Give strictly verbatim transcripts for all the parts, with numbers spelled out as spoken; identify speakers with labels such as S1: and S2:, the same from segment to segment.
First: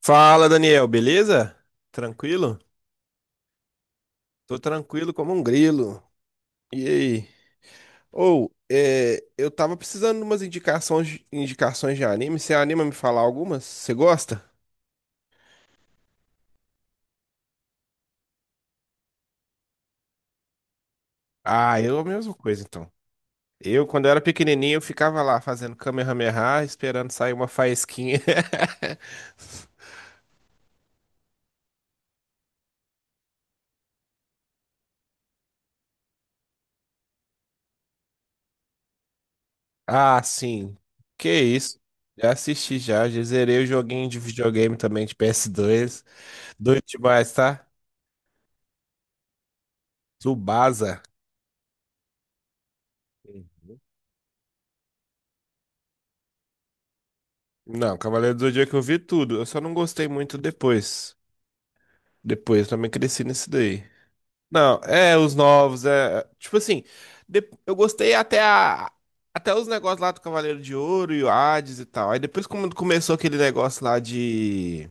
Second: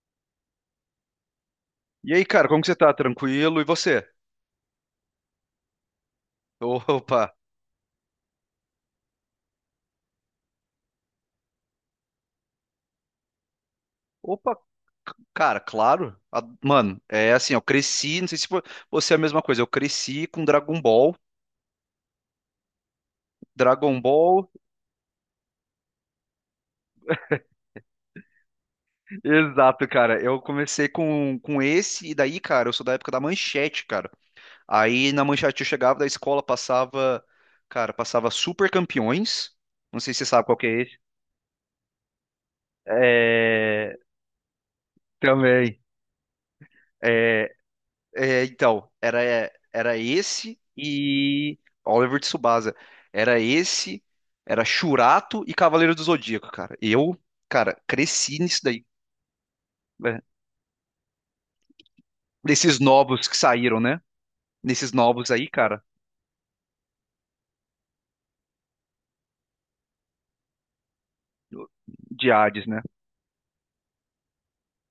S1: Fala, Daniel, beleza?
S2: E aí, cara,
S1: Tranquilo?
S2: como que você tá? Tranquilo? E você?
S1: Tô tranquilo como um grilo. E aí?
S2: Opa!
S1: Ou, é, eu tava precisando de umas indicações, indicações de anime. Você anima a me falar algumas? Você gosta?
S2: Opa, c- cara, claro. A- Mano, é assim, eu cresci, não sei se vo- você é a mesma coisa, eu cresci com Dragon Ball.
S1: Ah, eu a mesma coisa, então. Eu,
S2: Dragon
S1: quando eu era
S2: Ball.
S1: pequenininho, eu ficava lá fazendo Kamehameha, esperando sair uma faísquinha.
S2: Exato, cara. Eu comecei com, com esse, e daí, cara, eu sou da época da Manchete, cara. Aí na Manchete eu chegava da escola, passava, cara, passava Super Campeões. Não sei se
S1: Ah,
S2: você sabe qual que
S1: sim.
S2: é esse.
S1: Que isso? Já assisti já, já zerei o
S2: É.
S1: joguinho de videogame também de
S2: Também.
S1: P S dois. Doido demais,
S2: É,
S1: tá?
S2: É, então, era, era esse
S1: Tsubasa.
S2: e Oliver de Tsubasa. Era esse, era Shurato e Cavaleiro do Zodíaco, cara. Eu, cara,
S1: Não, Cavaleiro
S2: cresci
S1: do
S2: nisso
S1: Zodíaco eu
S2: daí.
S1: vi tudo. Eu só não gostei
S2: Né?
S1: muito depois. Depois, eu
S2: Nesses
S1: também cresci
S2: novos que
S1: nesse
S2: saíram,
S1: daí.
S2: né?
S1: Não,
S2: Nesses
S1: é,
S2: novos
S1: os
S2: aí, cara,
S1: novos, é. Tipo assim, de- eu gostei até a. Até os negócios lá do Cavaleiro de Ouro e o Hades e tal. Aí
S2: de
S1: depois,
S2: Hades,
S1: quando
S2: né?
S1: começou aquele negócio lá de.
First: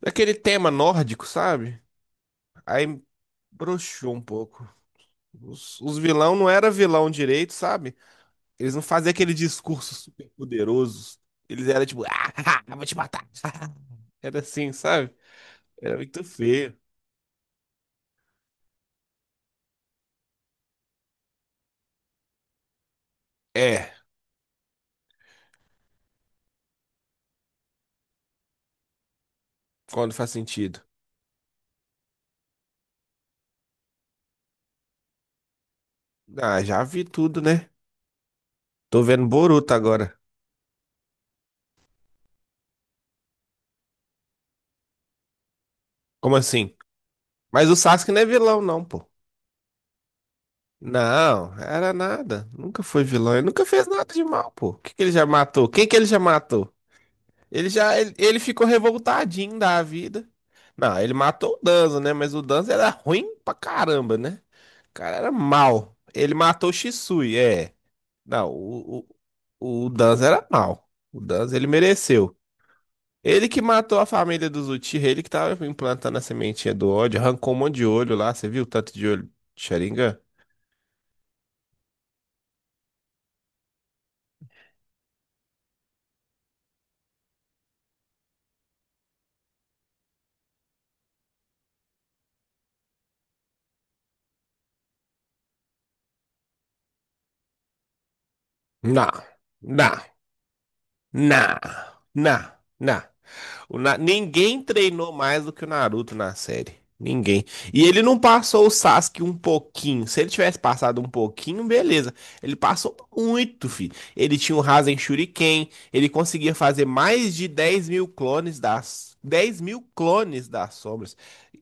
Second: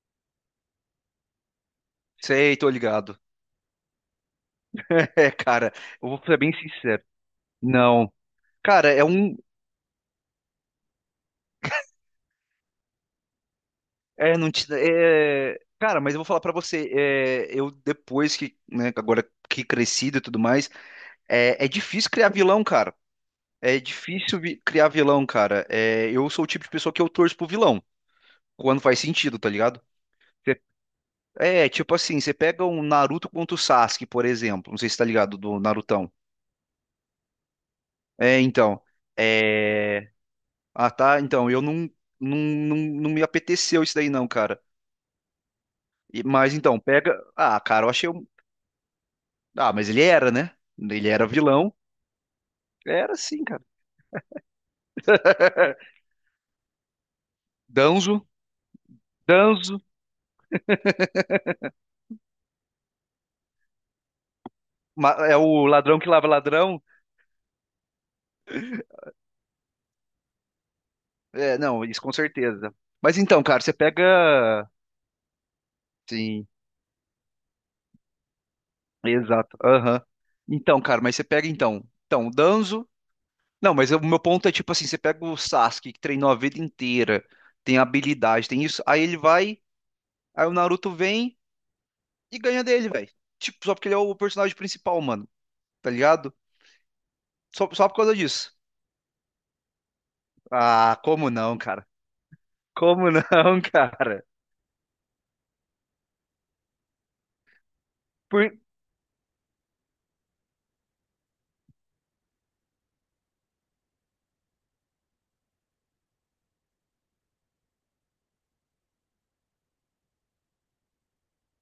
S1: Daquele tema nórdico, sabe?
S2: Sei, tô
S1: Aí
S2: ligado.
S1: broxou um pouco.
S2: É, cara,
S1: Os, os
S2: eu vou
S1: vilão
S2: ser
S1: não
S2: bem
S1: era
S2: sincero.
S1: vilão direito, sabe?
S2: Não.
S1: Eles não
S2: Cara, é
S1: faziam aquele
S2: um.
S1: discurso super poderoso. Eles eram tipo, ah, vou te matar.
S2: É,
S1: Era
S2: não te.
S1: assim, sabe?
S2: É.
S1: Era
S2: Cara, mas eu
S1: muito
S2: vou falar pra
S1: feio.
S2: você. É, eu, depois que. Né, agora que crescido e tudo mais. É, é difícil criar vilão, cara. É
S1: É,
S2: difícil vi- criar vilão, cara. É, eu sou o tipo de pessoa que eu torço pro vilão, quando faz sentido, tá ligado?
S1: quando faz
S2: Cê-
S1: sentido.
S2: É, tipo assim, você pega um Naruto contra o Sasuke, por exemplo. Não sei se tá ligado do Narutão.
S1: Ah, já vi tudo, né?
S2: É, então.
S1: Tô vendo Boruto
S2: É.
S1: agora.
S2: Ah, tá. Então, eu não, não, não, não me apeteceu isso daí, não, cara. E-
S1: Como
S2: mas
S1: assim?
S2: então, pega. Ah,
S1: Mas o
S2: cara, eu achei.
S1: Sasuke não é
S2: um-
S1: vilão, não, pô.
S2: Ah, mas ele era, né? Ele era
S1: Não,
S2: vilão.
S1: era nada. Nunca foi
S2: Era
S1: vilão.
S2: sim,
S1: Ele nunca
S2: cara.
S1: fez nada de mal, pô. O que que ele já matou? Quem que ele já matou? Ele já, ele,
S2: Danzo.
S1: ele ficou revoltadinho
S2: Danzo.
S1: da vida. Não, ele matou o Danzo, né? Mas o Danzo era ruim pra caramba, né? O cara
S2: ma-
S1: era
S2: É o
S1: mal.
S2: ladrão que lava
S1: Ele matou o
S2: ladrão.
S1: Shisui, é. Não, o, o, o Danzo era mal. O Danzo,
S2: É,
S1: ele
S2: não, isso com
S1: mereceu.
S2: certeza. Mas então,
S1: Ele que
S2: cara, você
S1: matou a família dos
S2: pega.
S1: Uchiha, ele que tava implantando a
S2: Sim,
S1: sementinha do ódio, arrancou um monte de olho lá, você viu o tanto de olho
S2: exato.
S1: de
S2: Aham.
S1: Sharingan?
S2: Então, cara, mas você pega então. Então, o Danzo. Não, mas o meu ponto é tipo assim: você pega o Sasuke, que treinou a vida inteira, tem habilidade, tem isso. Aí ele vai, aí o Naruto vem e ganha dele, velho. Tipo, só porque ele é o personagem principal, mano. Tá ligado? Só, só por causa disso.
S1: Não, não,
S2: Ah, como
S1: não,
S2: não, cara?
S1: não, não.
S2: Como não,
S1: O Na-
S2: cara?
S1: Ninguém treinou mais do que o Naruto na série. Ninguém. E ele não
S2: Por.
S1: passou o Sasuke um pouquinho. Se ele tivesse passado um pouquinho, beleza. Ele passou muito, filho. Ele tinha o Rasen Shuriken. Ele conseguia fazer mais de dez mil clones das. dez mil clones das sombras.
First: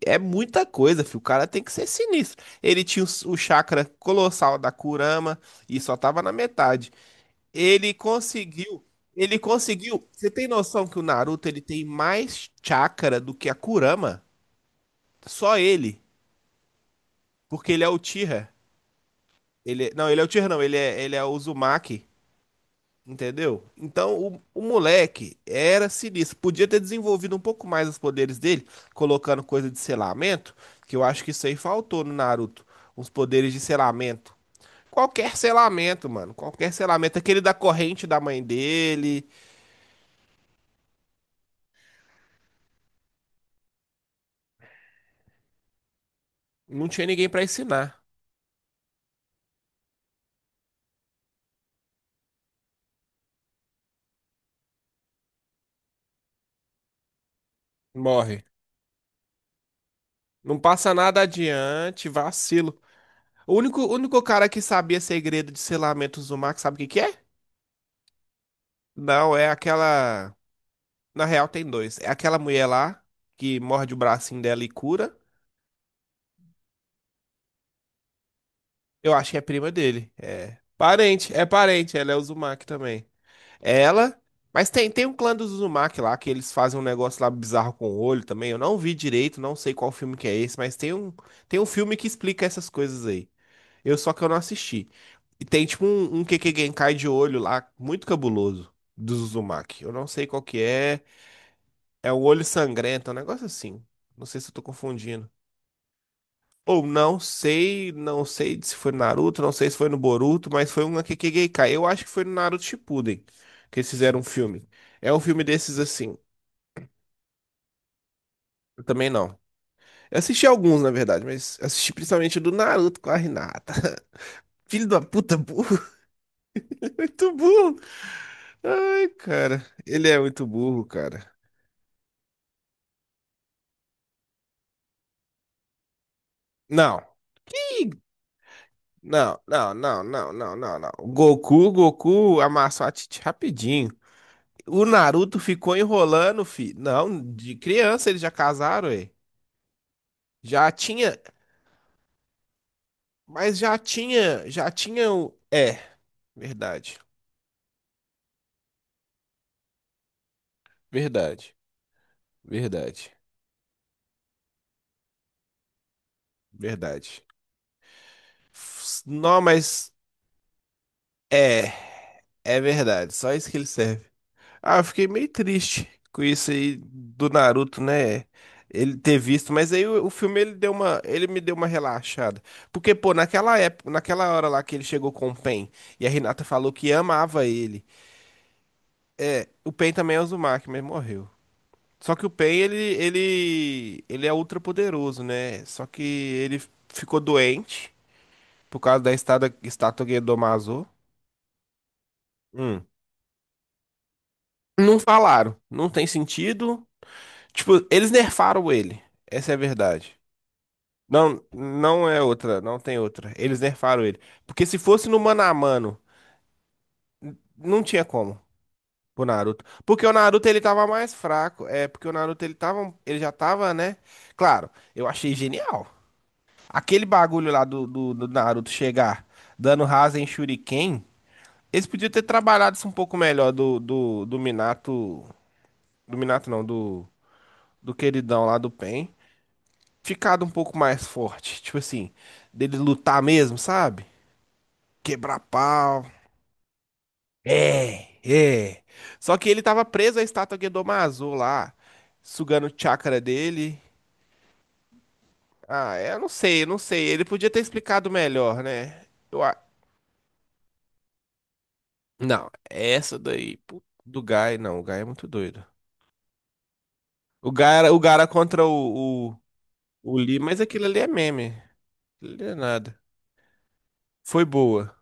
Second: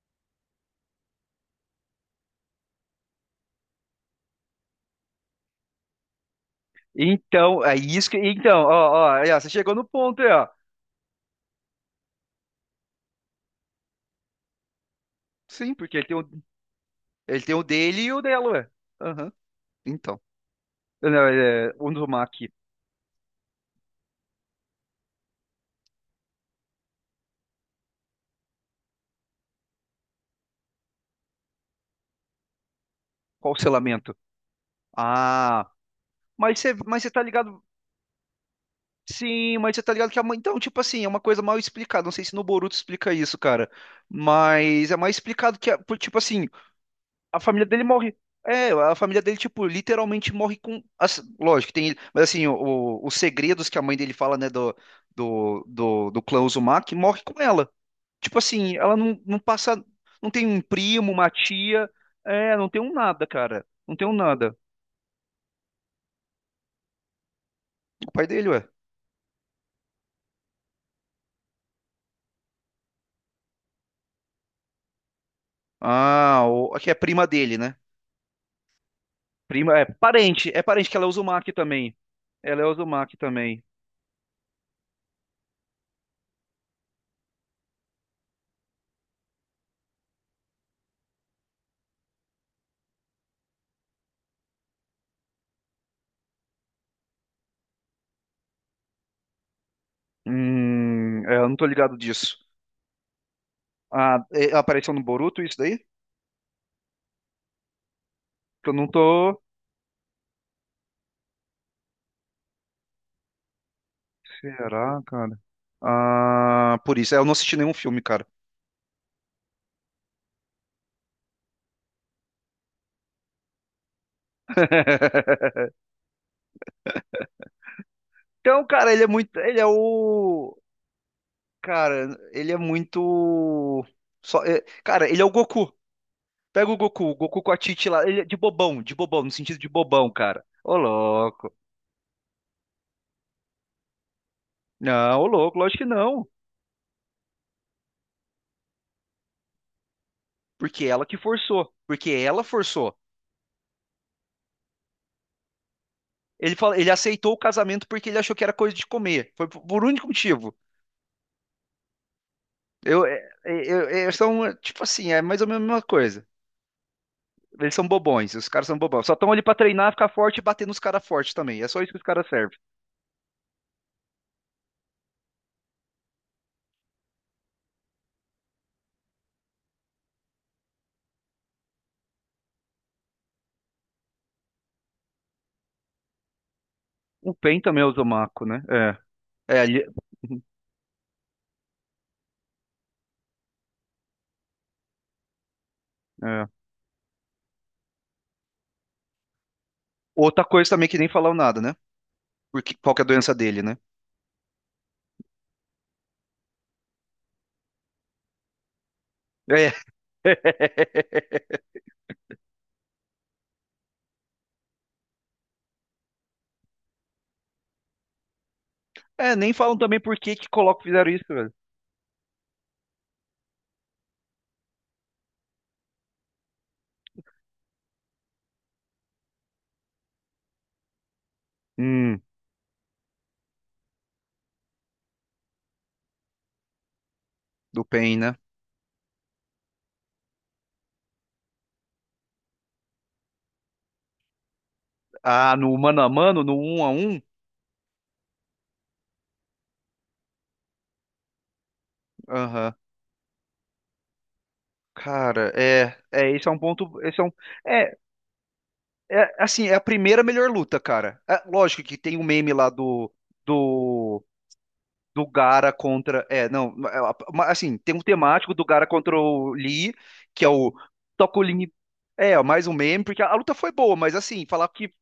S1: É muita coisa, filho. O cara tem que ser sinistro. Ele tinha o, o chakra colossal da Kurama e só tava na metade.
S2: Então, é
S1: Ele
S2: isso que. Então, ó,
S1: conseguiu.
S2: ó, aí,
S1: Ele
S2: ó, você chegou no
S1: conseguiu.
S2: ponto
S1: Você
S2: aí,
S1: tem
S2: ó.
S1: noção que o Naruto ele tem mais chakra do que a Kurama? Só
S2: Sim, porque
S1: ele.
S2: ele tem o ele tem o
S1: Porque ele é o
S2: dele e o dela,
S1: Tira.
S2: ué. Aham.
S1: Ele, é- não,
S2: Então.
S1: ele é o Tira, não. Ele é, ele
S2: Não,
S1: é o
S2: é, vamos.
S1: Uzumaki. Entendeu? Então o, o moleque era sinistro. Podia ter desenvolvido um pouco mais os poderes dele, colocando coisa de selamento. Que eu acho que isso aí faltou no Naruto. Uns poderes
S2: Qual
S1: de
S2: o selamento?
S1: selamento. Qualquer
S2: Ah,
S1: selamento, mano.
S2: mas
S1: Qualquer
S2: você, mas você
S1: selamento.
S2: tá
S1: Aquele da
S2: ligado.
S1: corrente da mãe dele.
S2: Sim, mas você tá ligado que a mãe. Então, tipo assim, é uma coisa mal explicada. Não sei se no Boruto explica isso, cara. Mas é mais explicado que, a- por- tipo assim,
S1: Não tinha ninguém
S2: a
S1: pra
S2: família dele
S1: ensinar.
S2: morre. É, a família dele, tipo, literalmente morre com. as- Lógico, tem. Mas assim, o- o- os segredos que a mãe dele fala, né, do, do, do, do clã Uzumaki, morre com ela. Tipo
S1: Morre.
S2: assim, ela não, não passa. Não tem
S1: Não
S2: um
S1: passa
S2: primo,
S1: nada
S2: uma tia.
S1: adiante,
S2: É, não
S1: vacilo.
S2: tem um nada,
S1: O
S2: cara.
S1: único, o
S2: Não tem um
S1: único cara
S2: nada.
S1: que sabia segredo de selamentos do sabe o que que é?
S2: O pai dele, ué.
S1: Não, é aquela. Na real, tem dois. É aquela mulher lá que morde o bracinho dela e cura.
S2: Ah, o, aqui é prima dele, né?
S1: Eu acho que é prima
S2: Prima, é
S1: dele.
S2: parente.
S1: É.
S2: É parente que ela usa o
S1: Parente, é
S2: Mac
S1: parente.
S2: também.
S1: Ela é
S2: Ela
S1: Uzumaki
S2: é usa o
S1: também.
S2: Mac também.
S1: É ela. Mas tem, tem um clã dos Uzumaki lá que eles fazem um negócio lá bizarro com o olho também. Eu não vi direito, não sei qual filme que é esse, mas tem um, tem um filme que explica essas coisas aí. Eu só que eu não assisti. E tem tipo um, um Keke Genkai de olho lá, muito cabuloso, do Uzumaki. Eu não sei qual que é.
S2: Hum, é, eu não tô ligado
S1: É um
S2: disso.
S1: olho sangrento, é um negócio assim.
S2: Ah,
S1: Não sei se
S2: é-
S1: eu
S2: ela
S1: tô
S2: apareceu no
S1: confundindo.
S2: Boruto, isso daí?
S1: Ou não sei, não sei
S2: Que
S1: se
S2: eu não
S1: foi no
S2: tô.
S1: Naruto, não sei se foi no Boruto, mas foi um Kekkei Genkai. Eu acho que foi no Naruto Shippuden que eles fizeram um filme.
S2: Será,
S1: É um
S2: cara?
S1: filme desses assim.
S2: Ah, por isso. É, eu não assisti nenhum filme, cara.
S1: Eu também não. Eu assisti alguns, na verdade, mas assisti principalmente o do Naruto com a Hinata. Filho da puta, burro. Muito burro.
S2: Então, cara, ele é
S1: Ai,
S2: muito. Ele
S1: cara.
S2: é
S1: Ele é muito
S2: o.
S1: burro, cara.
S2: Cara, ele é muito. Só, é- Cara, ele é o Goku. Pega o
S1: Não.
S2: Goku, o Goku com a Titi lá. Ele é de bobão, de bobão, no
S1: Não,
S2: sentido de
S1: não, não,
S2: bobão,
S1: não,
S2: cara.
S1: não,
S2: Ô,
S1: não, não. O
S2: louco.
S1: Goku, Goku amassou a Titi rapidinho. O
S2: Não, ô,
S1: Naruto
S2: louco,
S1: ficou
S2: lógico que não.
S1: enrolando, fi. Não, de criança eles já casaram, ué. Já
S2: Porque ela
S1: tinha,
S2: que forçou. Porque ela forçou.
S1: mas já tinha, já tinha o... É,
S2: Ele fala, ele
S1: verdade,
S2: aceitou o casamento porque ele achou que era coisa de comer. Foi por por único motivo.
S1: verdade,
S2: Eu,
S1: verdade,
S2: é- é- eu, é- são, é, tipo assim, é mais ou menos a mesma coisa.
S1: verdade.
S2: Eles são bobões, os caras são bobões. Só estão
S1: Não,
S2: ali pra treinar,
S1: mas
S2: ficar forte e bater nos caras fortes também. É
S1: é,
S2: só isso que os caras servem.
S1: é verdade. Só isso que ele serve. Ah, eu fiquei meio triste com isso aí do Naruto, né? Ele ter visto, mas aí o, o filme ele deu uma, ele me deu uma relaxada. Porque, pô, naquela época, naquela hora lá que ele chegou com o Pen e a Renata falou que
S2: O
S1: amava
S2: Pen também
S1: ele.
S2: é o Zomaco, né? É. É,
S1: O
S2: ali-
S1: Pen também é Uzumaki, mas morreu. Só que o Pen ele ele ele é ultra poderoso, né? Só que
S2: é.
S1: ele ficou doente por causa da estada- estátua
S2: Outra coisa
S1: Gedomazo.
S2: também que nem falaram nada, né? Porque,
S1: Hum.
S2: qual que é a doença dele, né?
S1: Não falaram, não tem sentido. Tipo, eles nerfaram ele. Essa é a
S2: É,
S1: verdade. Não, não é outra, não tem outra. Eles nerfaram ele. Porque se fosse no mano a mano, não tinha como pro
S2: é nem
S1: Naruto.
S2: falam também
S1: Porque o
S2: por que
S1: Naruto
S2: que
S1: ele
S2: colocam,
S1: tava
S2: fizeram
S1: mais
S2: isso, velho.
S1: fraco. É, porque o Naruto ele tava, ele já tava, né? Claro, eu achei genial. Aquele bagulho lá do, do, do Naruto chegar dando rasa em Shuriken, eles podiam
S2: Hum,
S1: ter trabalhado isso um pouco melhor do, do, do Minato, do Minato não, do,
S2: do
S1: do
S2: Pain, né?
S1: queridão lá do Pen, ficado um pouco mais forte, tipo assim, dele lutar mesmo, sabe? Quebrar
S2: Ah, no mano
S1: pau.
S2: a mano, no um a um?
S1: É, é. Só que ele tava preso à estátua Gedomazo lá, sugando o
S2: Aham.
S1: chakra dele.
S2: Cara,
S1: Ah,
S2: é,
S1: é, eu não
S2: é, esse é um
S1: sei, eu não
S2: ponto,
S1: sei.
S2: esse
S1: Ele
S2: é um,
S1: podia ter
S2: é,
S1: explicado melhor, né?
S2: é,
S1: Eu a-
S2: assim, é a primeira melhor luta, cara. É, lógico que tem o
S1: Não,
S2: meme lá do,
S1: essa daí pu- do
S2: do
S1: Gai, não, o Gai é muito
S2: do
S1: doido.
S2: Gara contra. É, não, é, a-
S1: O
S2: ma-
S1: Gai
S2: assim,
S1: era,
S2: tem
S1: o
S2: um
S1: Gai era
S2: temático
S1: contra
S2: do Gara contra
S1: o, o,
S2: o Lee,
S1: o Lee,
S2: que é
S1: mas
S2: o
S1: aquilo ali é meme.
S2: Tocolini.
S1: Aquilo
S2: É,
S1: ali é
S2: mais um
S1: nada.
S2: meme, porque a, a luta foi boa, mas
S1: Foi
S2: assim, falar que
S1: boa.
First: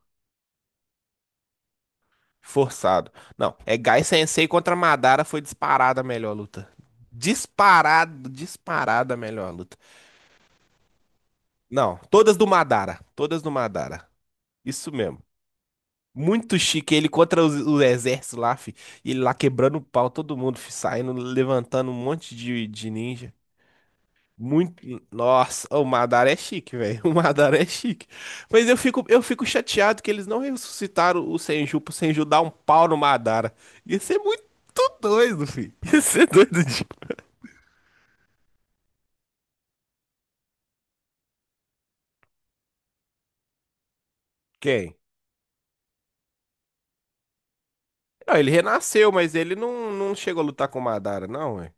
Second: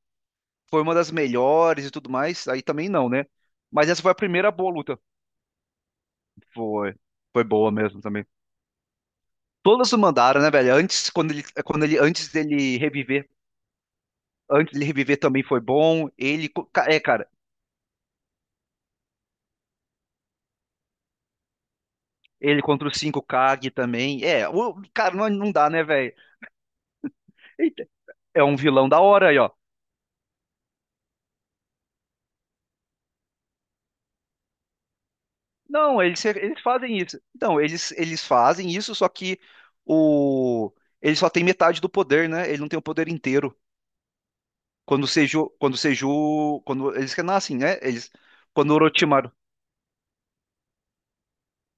S2: foi uma das melhores e tudo mais, aí também não,
S1: Forçado.
S2: né?
S1: Não, é
S2: Mas essa
S1: Gai
S2: foi a
S1: Sensei
S2: primeira boa
S1: contra
S2: luta.
S1: Madara foi disparada a melhor luta.
S2: Foi. Foi boa mesmo também.
S1: Disparado, disparada a melhor luta.
S2: Todas o mandaram, né, velho? Antes, quando ele, quando
S1: Não,
S2: ele, antes
S1: todas do
S2: dele
S1: Madara.
S2: reviver,
S1: Todas do Madara.
S2: antes dele
S1: Isso
S2: reviver
S1: mesmo.
S2: também foi bom. Ele,
S1: Muito
S2: co- ca-
S1: chique.
S2: é,
S1: Ele
S2: cara,
S1: contra os- o exército lá, fi. E ele lá quebrando o pau, todo mundo, fi, saindo, levantando um monte
S2: ele
S1: de,
S2: contra
S1: de
S2: o cinco
S1: ninja.
S2: Kag também. É, o,
S1: Muito.
S2: cara, não, não
S1: Nossa,
S2: dá, né,
S1: o
S2: velho?
S1: Madara é chique, velho. O Madara é
S2: Eita,
S1: chique.
S2: é um
S1: Mas eu
S2: vilão da
S1: fico, eu
S2: hora aí,
S1: fico
S2: ó.
S1: chateado que eles não ressuscitaram o Senju pro Senju dar um pau no Madara. Ia ser muito doido, fi. Ia
S2: Não, eles,
S1: ser
S2: eles
S1: doido de.
S2: fazem isso. Então, eles, eles fazem isso, só que o ele só tem metade do poder, né? Ele não tem o poder inteiro.
S1: Quem?
S2: Quando o Seju, quando o Seju, quando eles renascem, né? Eles
S1: Não, ele
S2: quando o
S1: renasceu,
S2: Orochimaru.
S1: mas ele não, não chegou a lutar com o Madara, não, ué.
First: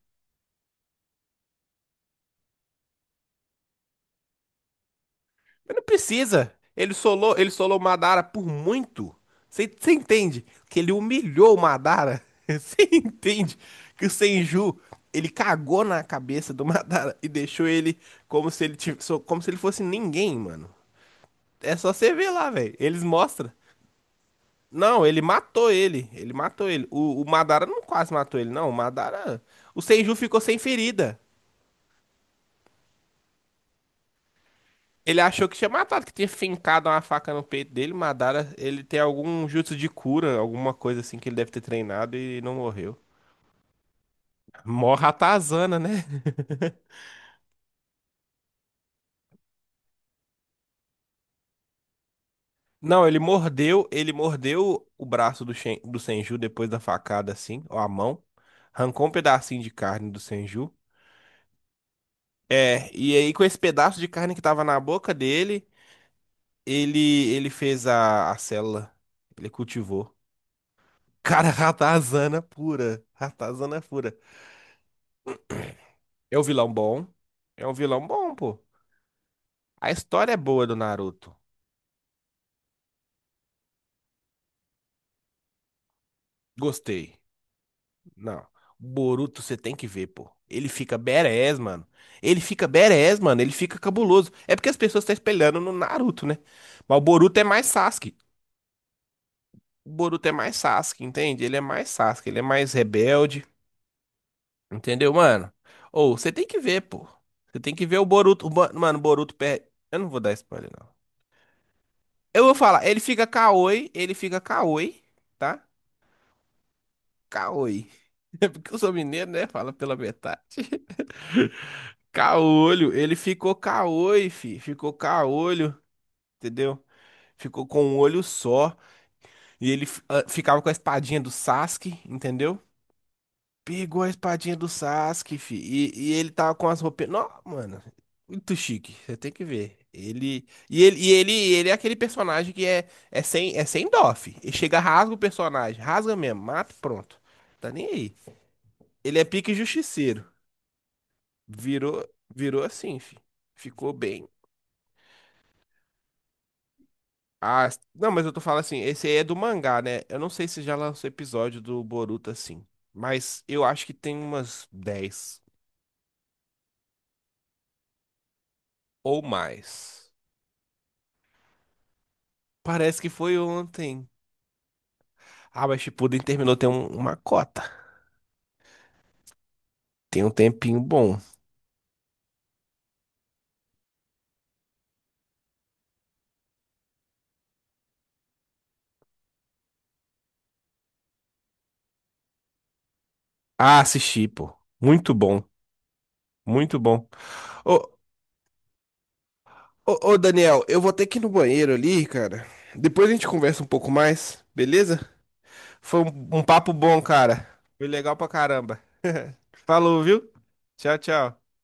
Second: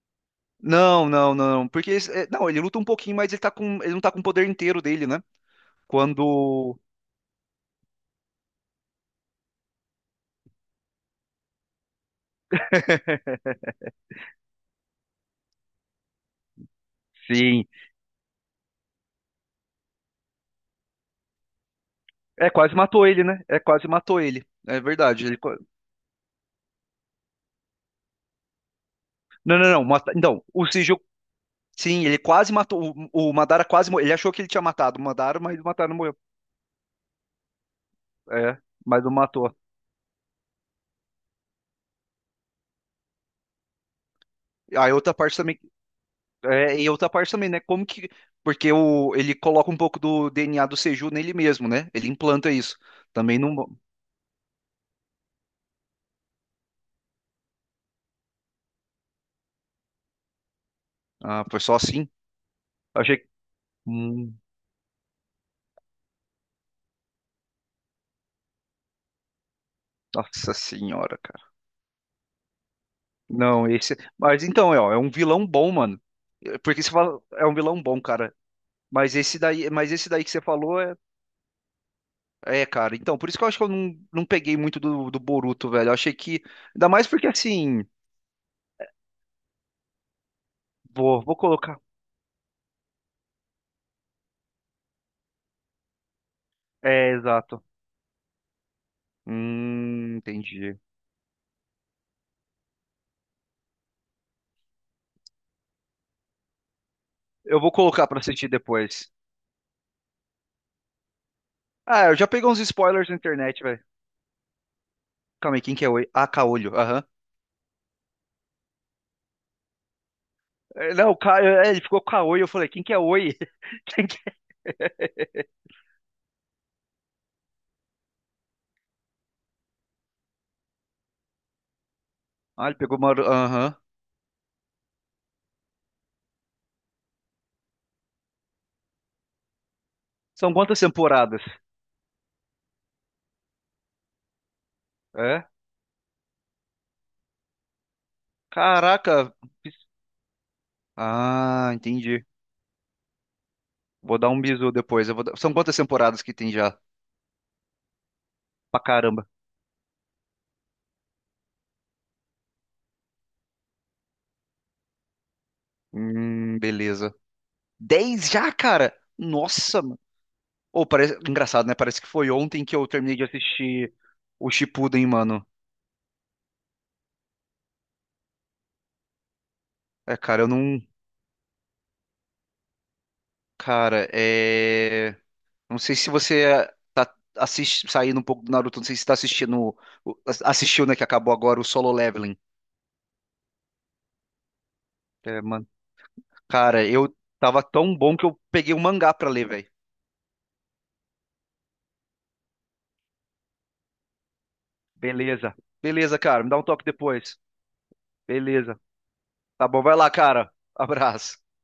S2: Não, não, não, porque eles- é, não, ele luta um pouquinho, mas ele tá com ele não tá com o poder inteiro dele, né?
S1: Mas não precisa.
S2: Quando
S1: Ele solou, ele solou o Madara por muito. Você entende que ele humilhou o Madara? Você entende que o Senju, ele cagou na cabeça do Madara e
S2: Sim.
S1: deixou ele como se ele tivesse, como se ele fosse ninguém, mano. É só você ver lá,
S2: É, quase
S1: velho. Eles
S2: matou ele, né?
S1: mostram.
S2: É, quase matou ele. É
S1: Não, ele
S2: verdade. Ele. qua-
S1: matou ele. Ele matou ele. O, o Madara não quase matou ele, não. O Madara.
S2: Não, não,
S1: O
S2: não. mata-
S1: Senju ficou
S2: Então,
S1: sem
S2: o Seju,
S1: ferida.
S2: sim, ele quase matou. O, o Madara quase morreu. Ele achou que ele tinha matado o
S1: Ele
S2: Madara,
S1: achou que
S2: mas o
S1: tinha
S2: Madara não
S1: matado, que
S2: morreu.
S1: tinha fincado uma faca no peito dele, mataram.
S2: É,
S1: Ele tem
S2: mas não
S1: algum
S2: matou.
S1: jutsu de cura, alguma coisa assim que ele deve ter treinado e não morreu.
S2: Aí
S1: Mó
S2: outra parte também,
S1: ratazana, né?
S2: é, e outra parte também, né? Como que, porque o, ele coloca um pouco do D N A do Seju nele mesmo, né? Ele implanta isso.
S1: Não, ele
S2: Também não,
S1: mordeu, ele mordeu o braço do, Shen- do Senju depois da facada, assim, ou a mão. Arrancou um pedacinho de carne do Senju.
S2: ah, foi só assim.
S1: É, e
S2: Achei, que-
S1: aí com esse pedaço de carne
S2: hum,
S1: que tava na boca dele, ele ele fez a, a célula. Ele cultivou.
S2: nossa senhora, cara.
S1: Cara, ratazana pura.
S2: Não,
S1: Ratazana
S2: esse,
S1: pura.
S2: mas então é, ó, é um vilão bom, mano.
S1: É um
S2: É,
S1: vilão
S2: porque você
S1: bom.
S2: fala, é um
S1: É um
S2: vilão bom,
S1: vilão bom,
S2: cara.
S1: pô.
S2: Mas esse daí,
S1: A
S2: mas esse daí que
S1: história é
S2: você
S1: boa do
S2: falou é,
S1: Naruto.
S2: é, cara. Então, por isso que eu acho que eu não, não peguei muito do, do Boruto, velho. Eu achei que, ainda mais
S1: Gostei.
S2: porque assim,
S1: Não. Boruto você tem que ver, pô. Ele fica
S2: vou, vou
S1: badass,
S2: colocar.
S1: mano. Ele fica badass, mano. Ele fica cabuloso. É porque as pessoas estão espelhando no Naruto, né? Mas o
S2: É,
S1: Boruto é
S2: exato.
S1: mais Sasuke. O
S2: Hum,
S1: Boruto é mais
S2: entendi.
S1: Sasuke, entende? Ele é mais Sasuke. Ele é mais rebelde. Entendeu, mano? Ou você tem que ver, pô.
S2: Eu
S1: Você
S2: vou
S1: tem que ver o
S2: colocar pra
S1: Boruto.
S2: assistir
S1: O Bo- Mano, o
S2: depois.
S1: Boruto perde. Eu não vou dar spoiler, não.
S2: Ah, eu já
S1: Eu
S2: peguei
S1: vou
S2: uns
S1: falar. Ele
S2: spoilers na
S1: fica
S2: internet, velho.
S1: Kaoi. Ele fica Kaoi.
S2: Calma aí,
S1: Tá?
S2: quem que é Oi? Ah, Caolho, aham.
S1: Caoi. É porque eu sou mineiro, né? Fala pela metade.
S2: É, não, Ca... é, ele ficou Caolho, eu falei, quem
S1: Caolho.
S2: que é
S1: Ele
S2: Oi?
S1: ficou
S2: Quem que
S1: caoi, fi. Ficou
S2: é?
S1: caolho, entendeu? Ficou com um olho só. E ele fi- ah, ficava com a espadinha do Sasuke, entendeu?
S2: Ah, ele pegou uma. Aham.
S1: Pegou a espadinha do Sasuke, fi. E, e ele tava com as roupas. Não, mano. Muito chique. Você tem que ver. Ele.
S2: São quantas
S1: E ele, e ele,
S2: temporadas?
S1: ele é aquele personagem que é, é sem, é sem dó, fi. Ele chega, rasga o
S2: É?
S1: personagem. Rasga mesmo, mata, e pronto. Tá nem aí. Ele é
S2: Caraca.
S1: pique justiceiro.
S2: Ah,
S1: Virou,
S2: entendi.
S1: virou assim, fi. Ficou
S2: Vou
S1: bem.
S2: dar um bisu depois. eu vou dar- São quantas temporadas que tem já?
S1: Ah, não, mas eu tô falando assim,
S2: Pra
S1: esse aí é
S2: caramba.
S1: do mangá, né? Eu não sei se já lançou episódio do Boruto assim, mas eu acho que tem umas dez
S2: Hum, beleza. Dez já, cara?
S1: ou
S2: Nossa,
S1: mais.
S2: ou parece engraçado, né? Parece que foi ontem que eu
S1: Parece que
S2: terminei de
S1: foi
S2: assistir
S1: ontem.
S2: o Shippuden, mano.
S1: Ah, mas Shippuden terminou tem um- uma cota.
S2: É,
S1: Tem um
S2: cara, eu
S1: tempinho
S2: não,
S1: bom.
S2: cara, é, não sei se você é, tá assist... saindo um pouco do Naruto, não sei se você tá assistindo, o- assistiu, né, que acabou agora o Solo Leveling.
S1: Ah, assisti, pô. Muito
S2: É,
S1: bom,
S2: mano.
S1: muito
S2: Cara,
S1: bom.
S2: eu tava tão
S1: Ô,
S2: bom que eu peguei um mangá pra ler, velho.
S1: ô, ô, Daniel, eu vou ter que ir no banheiro ali, cara. Depois a gente conversa um pouco mais, beleza?
S2: Beleza.
S1: Foi
S2: Beleza,
S1: um
S2: cara,
S1: um
S2: me dá um
S1: papo
S2: toque
S1: bom,
S2: depois.
S1: cara. Foi legal pra caramba.
S2: Beleza. Tá bom, vai
S1: Falou,
S2: lá,
S1: viu?
S2: cara.
S1: Tchau,
S2: Abraço.
S1: tchau.